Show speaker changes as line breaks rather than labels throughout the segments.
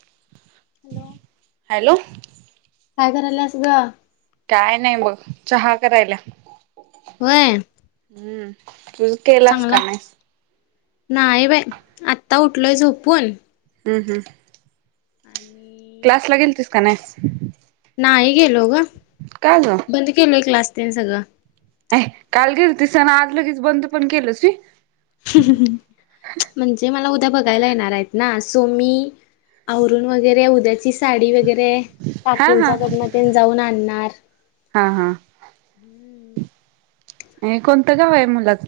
[inaudible]
Hello
hello
काय करायल्यास ग?
काय नाही बघ चहा करायल्या.
होय.
हम्म तु केलास का नाही?
नाही बाई आता उठलोय झोपून.
हम् हम्.
[inaudible] [unintelligible]
ऑफिसला गेलतीस का नाहीस?
नाही गेलो ग.
का ग?
बंद केलंय क्लास तिनं सगळं.
हे काल गेलतीस आणि आज लगेच सगळं बंद पण केलंस वी
[unintelligible] म्हणजे मला उद्या बघायला येणार आहेत ना सो मी आवरून वगैरे उद्याची साडी वगैरे
हा हा
काकींच्याकडनं ते जाऊन आणणार.
हा हा आणि कोणतं गाव आहे मुलाच?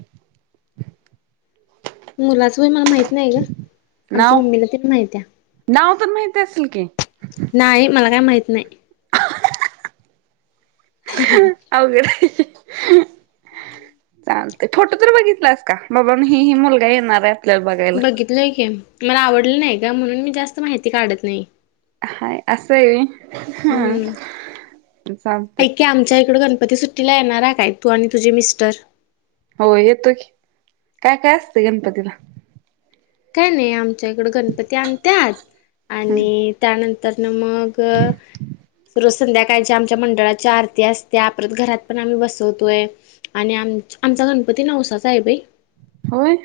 मुलाचं वय मला माहित नाही ग.
नाव
आमच्या मम्मीला तेवढं माहीत हाय
नाव तर माहिती असेल की
नाही मला काय माहित नाही.
अवघड हाय. चालते फोटो तर बघितलास का? बाबा मी ही ही मुलगा येणार आहे. तला बघायला
लय की मला आवडलं नाही का म्हणून मी जास्त माहिती काढत नाही.
हाय असं हाय हा चालतंय.
ते आमच्या इकडे गणपती सुट तिला येणारा काय, तू आणि तुझे मिस्टर‌.
हो येतो की, काय काय असतंय गणपतीला.
काय नाही, आमच्या इकड गणपती आणत्यात
हम्म
आणि त्यानंतर, त्यात मग रूस संध्याकाळच्या आमच्या मंडळाची आरती असते परत घरात पण आम्ही बसवतोय. आणि, आम- आमचा गणपती नवसा चा आहे बाई.
होय.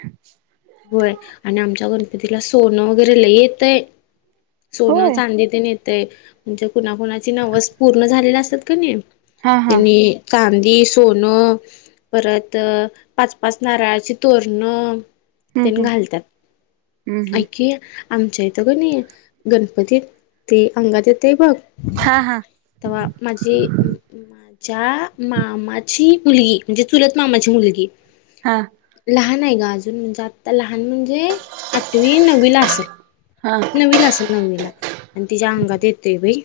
वय आणि आमच्या गणपतीला सोनं वगैरे लय येत आहे. सोनं
होय
चांदी तेन येतंय म्हणजे, कुणाकुणाची नवस पूर्ण झालेली असतात कणी.
हा हा
त्यांनी चांदी, सोनं परत पाच, पाच नारळाचे तोरण
हम्म
तेन
हम्म
घालतात.
हम्म हम्म
ऐकी आमच्या इथे कोणी गणपती ते अंगात येतय बघ.
हा हां.
तव्हा माझी. माझ्या मामाची मुलगी म्हणजे, चुलत मामाची मुलगी.
हा.
लहान आहे गं अजून म्हणजे, आत्ता लहान म्हणजे आठवी नववी ला असलं.
हा
नवीला असल नवीला आणि, तिच्या अंगात येतय बाई.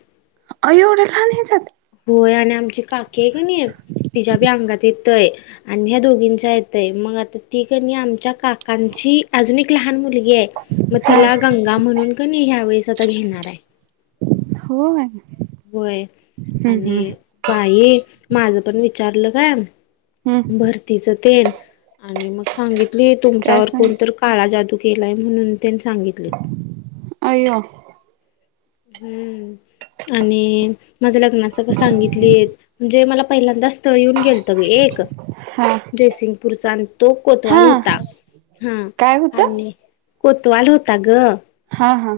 अ एवढं का नाही जात?
होय, आणि आमची काकी आहे कणी, तिच्या बी अंगात येतंय. आणि ह्या दोघींचा येतय मग आता ती क नी आमच्या काकांची अजून एक लहान मुली ये मग
हा
तिला, गंगा म्हणून कणी ह्या वेळेस आता घेणार आहे.
होय.
होय, आणि बाई माझ पण विचारलं काय.
हम्म
भरतीचा तेन आणि मग सांगितली
काय
तुमच्यावर
सांग
कोणतर काळा जादू केला आहे, म्हणून त्यांनी सांगितले.
अयो.
हम्म, आणि माझ्या लग्नात. सांगितली म्हणजे, मला पहिल्यांदा स्थळ येऊन गेलत गं एक.
हां.
जयसिंगपूरचा आणि तो कोतवाल होता, हां...
काय होतं
आणि कोतवाल होता गं.
हा हा.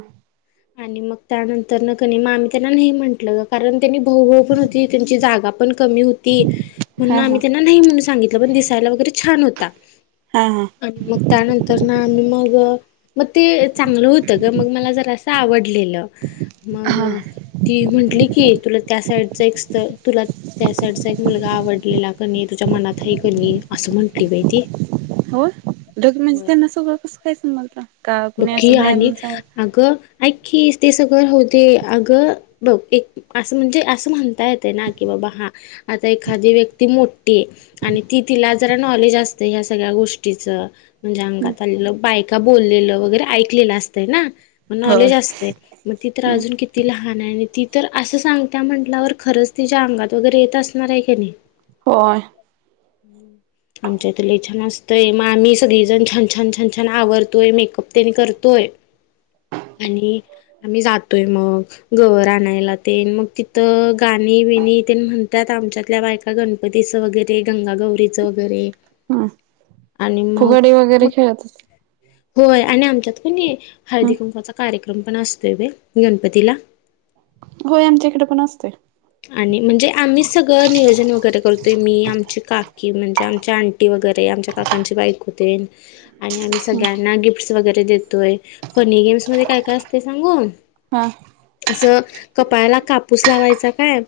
आणि मग त्यानंतर कणी आम्ही त्यांना नाही म्हंटलं, कारण त्यांनी भाऊ भाऊ पण होती त्यांची जागा. पण कमी होती म्हणुन
हा हा
आम्ही त्यांना नाही म्हणून सांगितलं पण दिसायला वगैरे छान होता.
हा हा.
आणि मग त्यानंतर ना मग मग, ते चांगलं होतं गं मग मला जरा असं. आवडलेलं मग,
हा
ती म्हंटली की, तुला त्या साईडच एकस्थळ तुला. त्यासाइडचा एक मुलगा आवडलेला क नी तुझ्या मनात हाय क नी असं म्हंटली बाई ती.
होय ढग म्हणजे
होय
त्यांना सगळं कसं काय समजलं का कुणी
बघकी
असं
आणि
बाहेरून सांग
अगं ऐक की ते, सगळं राहू दे अगं बघ एक. असं म्हणजे असं म्हणता येते ना, की बाबा हा आता एखादी व्यक्ती मोठी ये. आणि ती तिला जरा नॉलेज असते, ह्या सगळ्या गोष्टीचं. म्हणजे अंगात आलेलं, बायका बोलेलं वगैरे ऐकलेलं असतं ना मग
होय
नॉलेज असते. म ती तर अजून किती लहान आहे आणि ती तर असं सांगता म्हटल्यावर खरंच तिज्या अंगात वगैरे येत अस नाराय कनी
होय.
हम्म. आमच्या इथ ले छान असतंय, मग आम्ही सगळी जण छान छान छान छान आवरतोय. मेकअप तेन करतोय. आणि आम्ही जातोय मग. गवर आणायला तेन मग तिथं गाणी विणी ते म्हणत्यात आमच्यातल्या बाय अ गणपतीचं वगैरे गंगागौरीचं बरे
हम्म
आणि मग.
फुगडी वगैरे खेळत
होय. आणि आमच्यात कणी, हळदी कुंकू चा कार्यक्रम पण असतोय बाई गणपतीला.
होय आमच्या इकडे पण असतोय.
आणि म्हणजे आम्हीचं सगळं नियोजन वगैरे करतोय मी आमची काकी म्हणजे आमच्या आण टी वगैरे आमच्या काकांची बाईकतेन आणि आम्ही सगळ्यांना गिफ्टस वगैरे देतोय फनी गेम्स मध्ये काय-काय असते सांगून
हां.
असं कपाळायेला कापूस लावायचा काय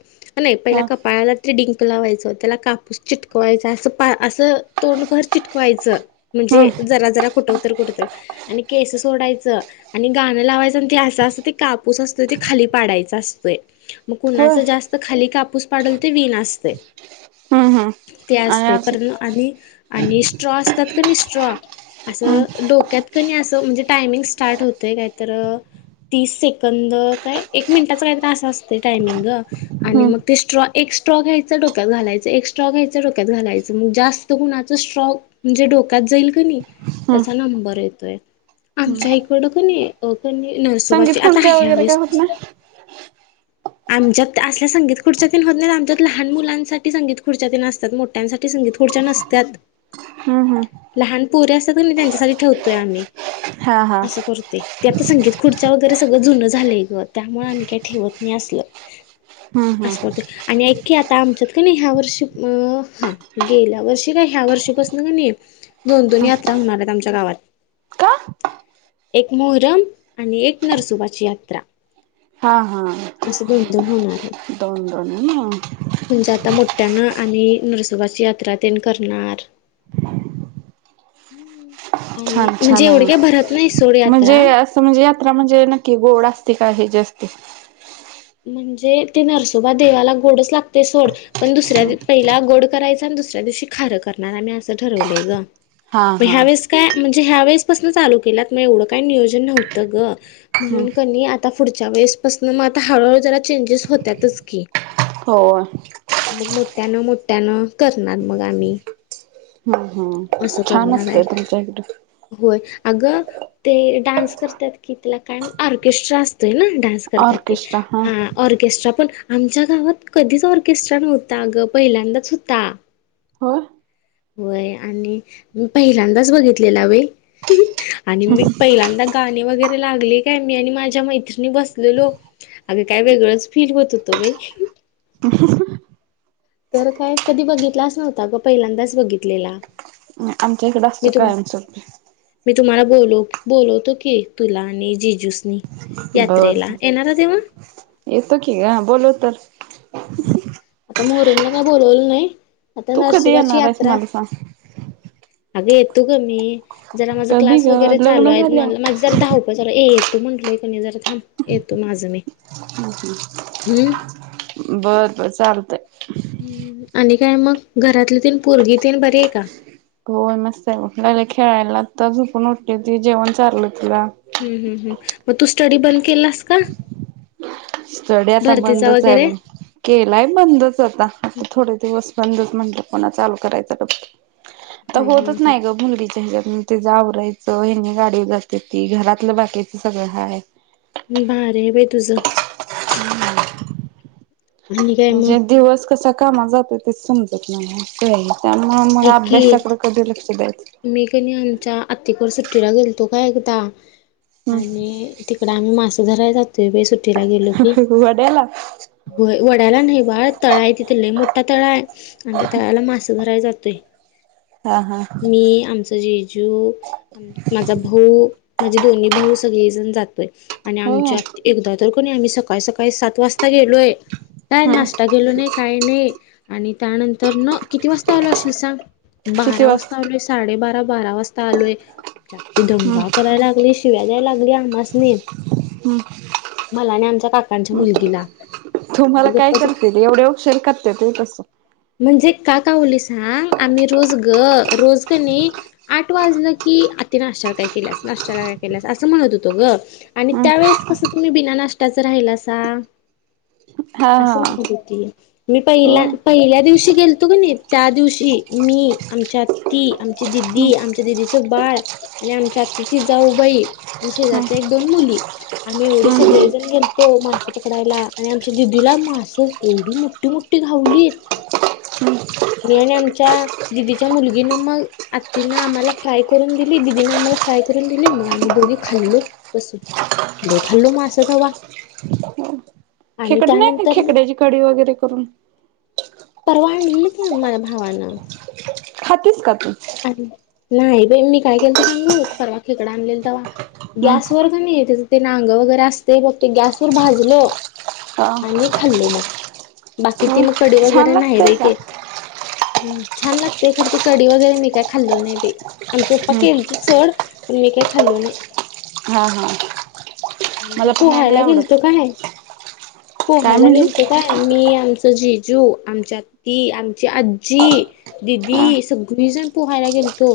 नाही पहिला
हा
कपाळाला ते डिंक लावायचं त्याला कापूस चिटकवायचा असं पा असं तोंडभर चिटकवायचं.
हम्म
म्हणजे जरा-जरा कुठं तर कुठं तर आणि केस सोडायचं. आणि गाणं लावायचं आणि ते असं असते कापूस असतोय ते खाली पाडायचा असतोय मग को च
होय
जास्त खाली कापूस पाडल ते विना असतय.
हम्म हम्म
ते
आणि
असते
असं
पर आणि आणि स्ट्रॉ असतात का नाही स्ट्रॉ
हम्म
असं डोक्यात क नी असं म्हणजे टायमिंग स्टार्ट होतय काय तर तीस सेकंद काय एक मिनटाचा काही तर असा असतोय टायमिंग आणि
हम्म
मग ते स्ट्रॉ एक स्ट्रॉ घ्यायचं डोक्यात घालायच, एक स्ट्रॉ घ्यायचं डोक्यात घालायचं मग जास्त कुणाचं स्ट्रॉ. म्हणजे डोक्यात जाईल क नी
हम्म
त्याचा
हम्म
नंबर येतोय आमच्या इकडं क नी अ क नी
संगीत
नरसोबाची आता
खुर्च्या
ह्या
वगैरे काय
वेळेस
होत नाही
आमच्यात ते असल्या संगीत खुर्च्यातेन होत नाहीत आमच्या लहान मुलांसाठी संगीत खुर्च्या तेन असत्यात मोठ्यांसाठी संगीत खुडच्या नसत्यात. ह
हां हां.
लहान पोरे असतात क नी त्यांच्यासाठी ठेवतोय आम्ही
हा हा
असं करते. ते आता संगीत खुर्च्या वगैरे सगळं जुन झालंय गं त्यामुळे आम्ही काही ठेवत नाही असलं.
हम्म हम्म
असं करतोय. आणि ऐखी आता आमच्यात क नी ह्या वर्षी उम्म हा गेल्या वर्षी काय ह्या वर्षीपासून क नी. दोन-दोन यात्रा होणार आहेत आमच्या गावात.
का
एक मोहरम आणि एक नरसुबाची यात्रा. असं दोन-दोन होणार. आहेत.
दोन-दोन हे ना.
म्हणजे आता मोठ्यानं आणि नरसोबाची यात्रा तेन करणार. आणि
छान
म्हणजे एवढक्या भरत नाही सोडयात्रा.
स म्हणजे यात्रा म्हणजे नक्की गोड असते का हेज असते.
म्हणजे ते नरसोबा देवाला गोडच लागते सोड. पण दुसऱ्या पहिला गोड करायचा, आणि दुसऱ्या दिवशी खारं करणार आम्ही असं ठरवलंय गं.
हा
म
हा
ह्या वेळेस काय म्हणजे ह्या वेळेसपसननं चालू केलात मग एवढं काही नियोजन नव्हतं गं.
हम्म
म्हणून कनी आता पुढच्या वेळेसपसूनं म आता हळूहळू जरा चेंजेस होत्यातच की.
हो.
मग मोठ्यानं मोठ्यानं करणार मग आम्ही.
हम्म हम्म
असं
छान
करणार आहे
असतंय तुमच्या इकडे.
होय अगं ते डान्स करत्यात की तिला काय ऑर्केस्ट्रा असतोय ना डान्स. करतात ते
ऑर्केस्ट्रा हं.
हा ऑर्केस्ट्रा पण आमच्या गावात कधीच ऑर्केस्ट्रा नव्हता गं पहिल्यांदाच होता.
हो.
होय आणि मी पहिल्यांदाच बघितलेला बाई. आणि मी पहिल्यांदा गाणी वगैरे लागले काय मी आणि माझ्या मैत्रिणी बसलेलो अगं काय वेगळंच फील होत होतो बाई.
[unintelligible]
तर काय कधी बघितलाच नव्हता ग पहिल्यांदाच बघितलेला.
आमच्या इकडं असतं
मी तुम
कायमच.
मी तुम्हाला बोल बोलवतो की तुला आणि जिजूसनी.
बर
यात्रेला येणारा तेव्हा
येतो की ग बोलो तर
आता मोहरमला काय बोलवलं नाही आता
तू कधी
नरसुबाची
येणार आहेस
यात्रा
मला सांग
अगं येतो ग मी जरा माझा
कधी
क्लास
ग
वगैरे चालू
लग्न
आहे म्हणलं
झाल्यावर
माझे जरा धावपळ चालू ये तू म्हंटलय कणी जरा थांब येतो माझं मी. हम्म
बर बर चालतय.
हम्म आणि काय मग घरातली तेन पोरगी तेन बरी आहे का?
होय, मस्त आहे लागले खेळायला आता झुपून उठली ती जेवण चारलं तिला.
हम्म हम् हम् मग तू स्टडी बंद केलास का?
स्टडी आता
भरतीचा
बंदच आहे
वगैरे
मग.
हा
केलाय बंदच आता आता थोडे दिवस बंदच म्हंटलं पुन्हा चालू करायचं आता
ह [unintelligible]
तर होतच नाही ग मुलगीच्या ह्याच्यातन. तीच आवरायचं हेनी गाडीला असते ती घरातलं बाकीचं सगळं हाय.
भारी आहे बाई तुझं. आणि काय मग
म्हणजे दिवस कसा कामात जातो तेच समजत नाही केलेला. त्यामुळे मग
ऐक की
आभ्यासाकडं कधी लक्ष द्यायचं
मी कणी आमच्या आतीकड सुट्टीला गेलतो काय एकदा
हम्म
आणि तिकड आम्ही मास धरायला जातोय बाई सुट्टीला गेलो की.
वड्याला
व्हयं वड्याला नाही बाळ तळा आहे तिथ लय मोठा तळा आहे, आणि त्या तळ्याला मास धरायला जातोय.
हा हा.
मी आमचा जिजू माझा भाऊ माझे दोन्ही भाऊ सगळेजण जात आणि
होय.
आमच्या एकदा तर कणी आम्ही सकाळी सकाळी सात वाजता गेलोय काय
हम्म
नाश्ता गेलो नाही काही नाही आणि, त्यानंतर न किती वाजता आलो असेल सांग
किती
बारा
वाज
वाजता. साडे बारा बारा वाजता आलोय आमची आती
हम्म
दंगा करायला लागली. शिव्या द्याय लागली आमासनी.
हम्म
मला आणि आमच्या काकांच्या मुलगीला मी गप्पच
एवढ्या उशीर करत्यात होय कसं
म्हणजे का कावलोय सांग आम्ही रोज ग रोज कणी आठ वाजलं की आत्ती नाश्त्याला काय केल्यास नाश्त्याला काय केल्यास असं म्हणत होतो ग. आणि
हम्म
त्यावेेळेस कसं तुम्ही बिना नाश्टाच राहिला सा
हा हा
असं म्हणत होती मी
हो
पहिला
हम्म
पहिल्या दिवशी गेलतो कणी, त्या दिवशी मी आमच्यात. ती आमची दिदी आमच्या दिदीचं बाळ आणि आमच्या आतीची जाऊबाई आणि
हम्म
शेजारच्या एक दोन मुली आम्ही एवढे
हम्म
सगळे जण
हम्म
गेलतो मासे पकडायला, आणि आमच्या दिदीला मासं एवढी मोठं यी मोठी घावली.
हम् [unintelligible]
मी आणि आमच्या दिदीच्या मुलगीन मग आती न आम्हाला फ्राय करून दिली दिदीनं आम्हाला फ्राय करून दिली मग आम्ही दोघी खाल्लो. बस लय खाल्लो मास तवा
हो
आणि
खेकड नाही का
त्यानंतर
खेकड्याची कडी वगैरे करून
परवा आणलेली की माझ्या भावानं.
खातेस का तू?
नाही बाई मी काय केलतो सांगू परवा खेकडं आणलेल तवा
हम्म
गॅसवर का नाही त्याचं ते नांग वगैरे असते बघ, ते गॅसवर भाजलं
हा
आणि खाल्लो मग, बाकी ती
हो
मग कडी
छान
वगैरे नाही
लागतय
बाई
का
ते. हम्म छान लागते खरं ती कडी वगैरे मी काय खाल्लो नाही बी आणि चोप्पा
हम्म
केलतं. सोड मी काय खाल्लो नाही.
हा. हा.
आणि मी
मला पण नाही बाई
पोहायला
आवडत
गेलतो काय?
काय
पोहायला
म्हणली
गेलतो. काय मी आमचं जिजू आमची आत्ती, आमची आजी
हा
दिदी सगळीजण पोहायला गेलतो.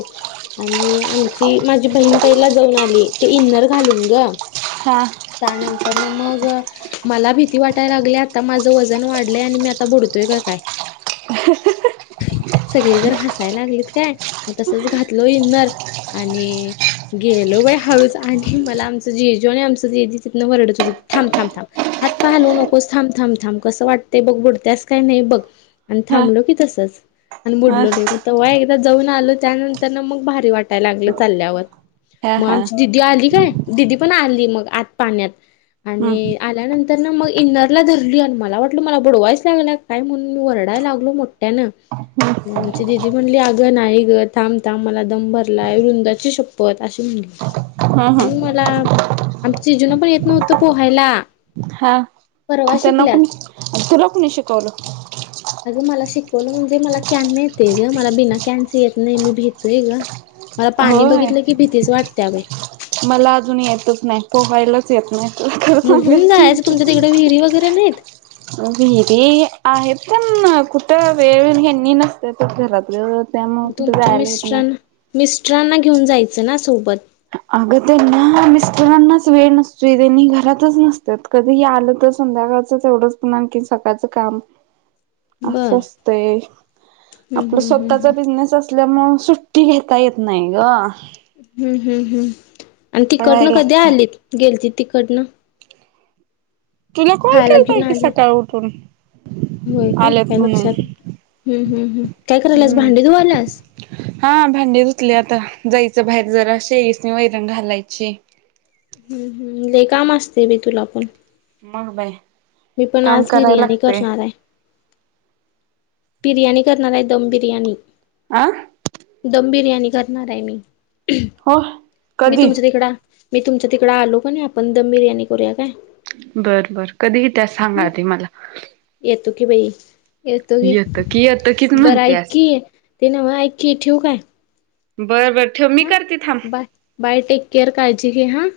आणि आमची माझी बहीण पहिला जाऊन आली ते इन्नर घालून गं.
हा.
त्यानंतर ना मग मला भीती वाटायला लागली आता माझं वजन वाढलंय आणि मी आता बुडतोय का काय.
[unintelligible]
सगळी जण हसायला लागलीत काय म तसच घातलो इन्नर. आणि गेलो बाई हळूच आणि मला आमचं जे जो आणि आम [unintelligible] तिथनं ओरडत होते थांब थांब थांब. हात पाय हालवू नकोस थांब, थांब, थांब कसं वाटतंय बघ बुडत्यास का नाय बघ पहिला. आणि
हा
थांबलो की तसंच. आणि
हा
बुडलो नाही मग तव्हा एकदा जाऊन आलो, त्यानंतर ना मग भारी वाटायला लागलं चालल्यावर.
हा
म
हा
आमची दिदी आली काय दिदी पण आली मग आत पाण्यात.
हम्म
आणि आल्यानंतर ना मग इन्नरला धरली आणि मला वाटलं मला बुडवायच लागल्या. काय म्हणून मी वरडाय लागलो मोठ्यानं.
हम्म
मग, आमची दिदी म्हणली आगं नाही गं थांब, थांब मला दम भरलाय वृंदाची शपथ
हम्म
[unintelligible]
हम्म
मला आमची जूनं पण येत नव्हतं पोहायला.
हा.
परवा
त्यांना
शिकल्यात
कोणी तुला कोणी शिकवलं.
अगं मला शिकवलं म्हणजे मला कॅन न येतोय ग बिना कॅन् च नाही येत मी भितोय ग. मला पाणी
होय
बघितलं की भीतीच वाटत्या बाई.
मला अजून येतच नाही पोहायला चे येत नायतर खरच
मग घेऊन
सांगायचं मग
जायचं
ते.
तुमच्या तिकडे विहिरी वगैरे नाहीत
विहिरी आहेत पण कुठं वेळ ह्यांनी नसत्यात घरात गं. त्यामुळे कुठे
तुमच्या
जायला येत नाय.
मिस्टरांना मिस्टरांना घेऊन जायचं ना सोबत.
अगं त्यांना मिस्टरांनाच वेळ नसतोय त्यांनी घरातच नसतात. कधीही आलं तर संध्याकाळचच एवढंच पुन्हा आणखी सकाळच काम.
[inaudible]
असं
बर
असतय
हम्म
आपला
हम्म
स्वतःचा
हम्म
बिजनेस अस तल्या म सुट्टी घेता येत नाय गं.
हम्म. हम्म. हम्म. आणि तिकडनं
पळायला
कधी
लागत
आलीत गेलतीत तिकडंण.
तुला कॉल
खायला
केलताय
घेऊन
की
आले
सकाळ उठून.
होय काय
आलेत
काय
म्हणून
लक्षात हम्म हम्म काय करायलास
हम्म
भांडी धुवायलास.
हा भांडे धुतले आता जायचं बाहेर [unintelligible] नी वैरण घालायची.
हम्म हम्म लई काम असते बी तुला पण.
मग बाय
मी पण
काम
आज
कराय
बिर्याणी
लागते.
करणार आहे बिर्याणी करणार आहे दम बिर्याणी.
आं.
दम बिर्याणी करणार आहे मी
हो
मी
कधी
तुमच्या तिकडं मी तुमच्या तिकडं आलो क नाय आपण दम बिर्याणी करूया काय.
बर, बर कधी इतयास सांग
हम्म
आधी मला.
येतो की बाई येतो की.
तकियत
बरं ऐकी ते ना म ऐकी ठेवू काय?
बरं बर ठेव मी
हा
करते थांब.
बाय बाय टेक केअर काळजी घे हा.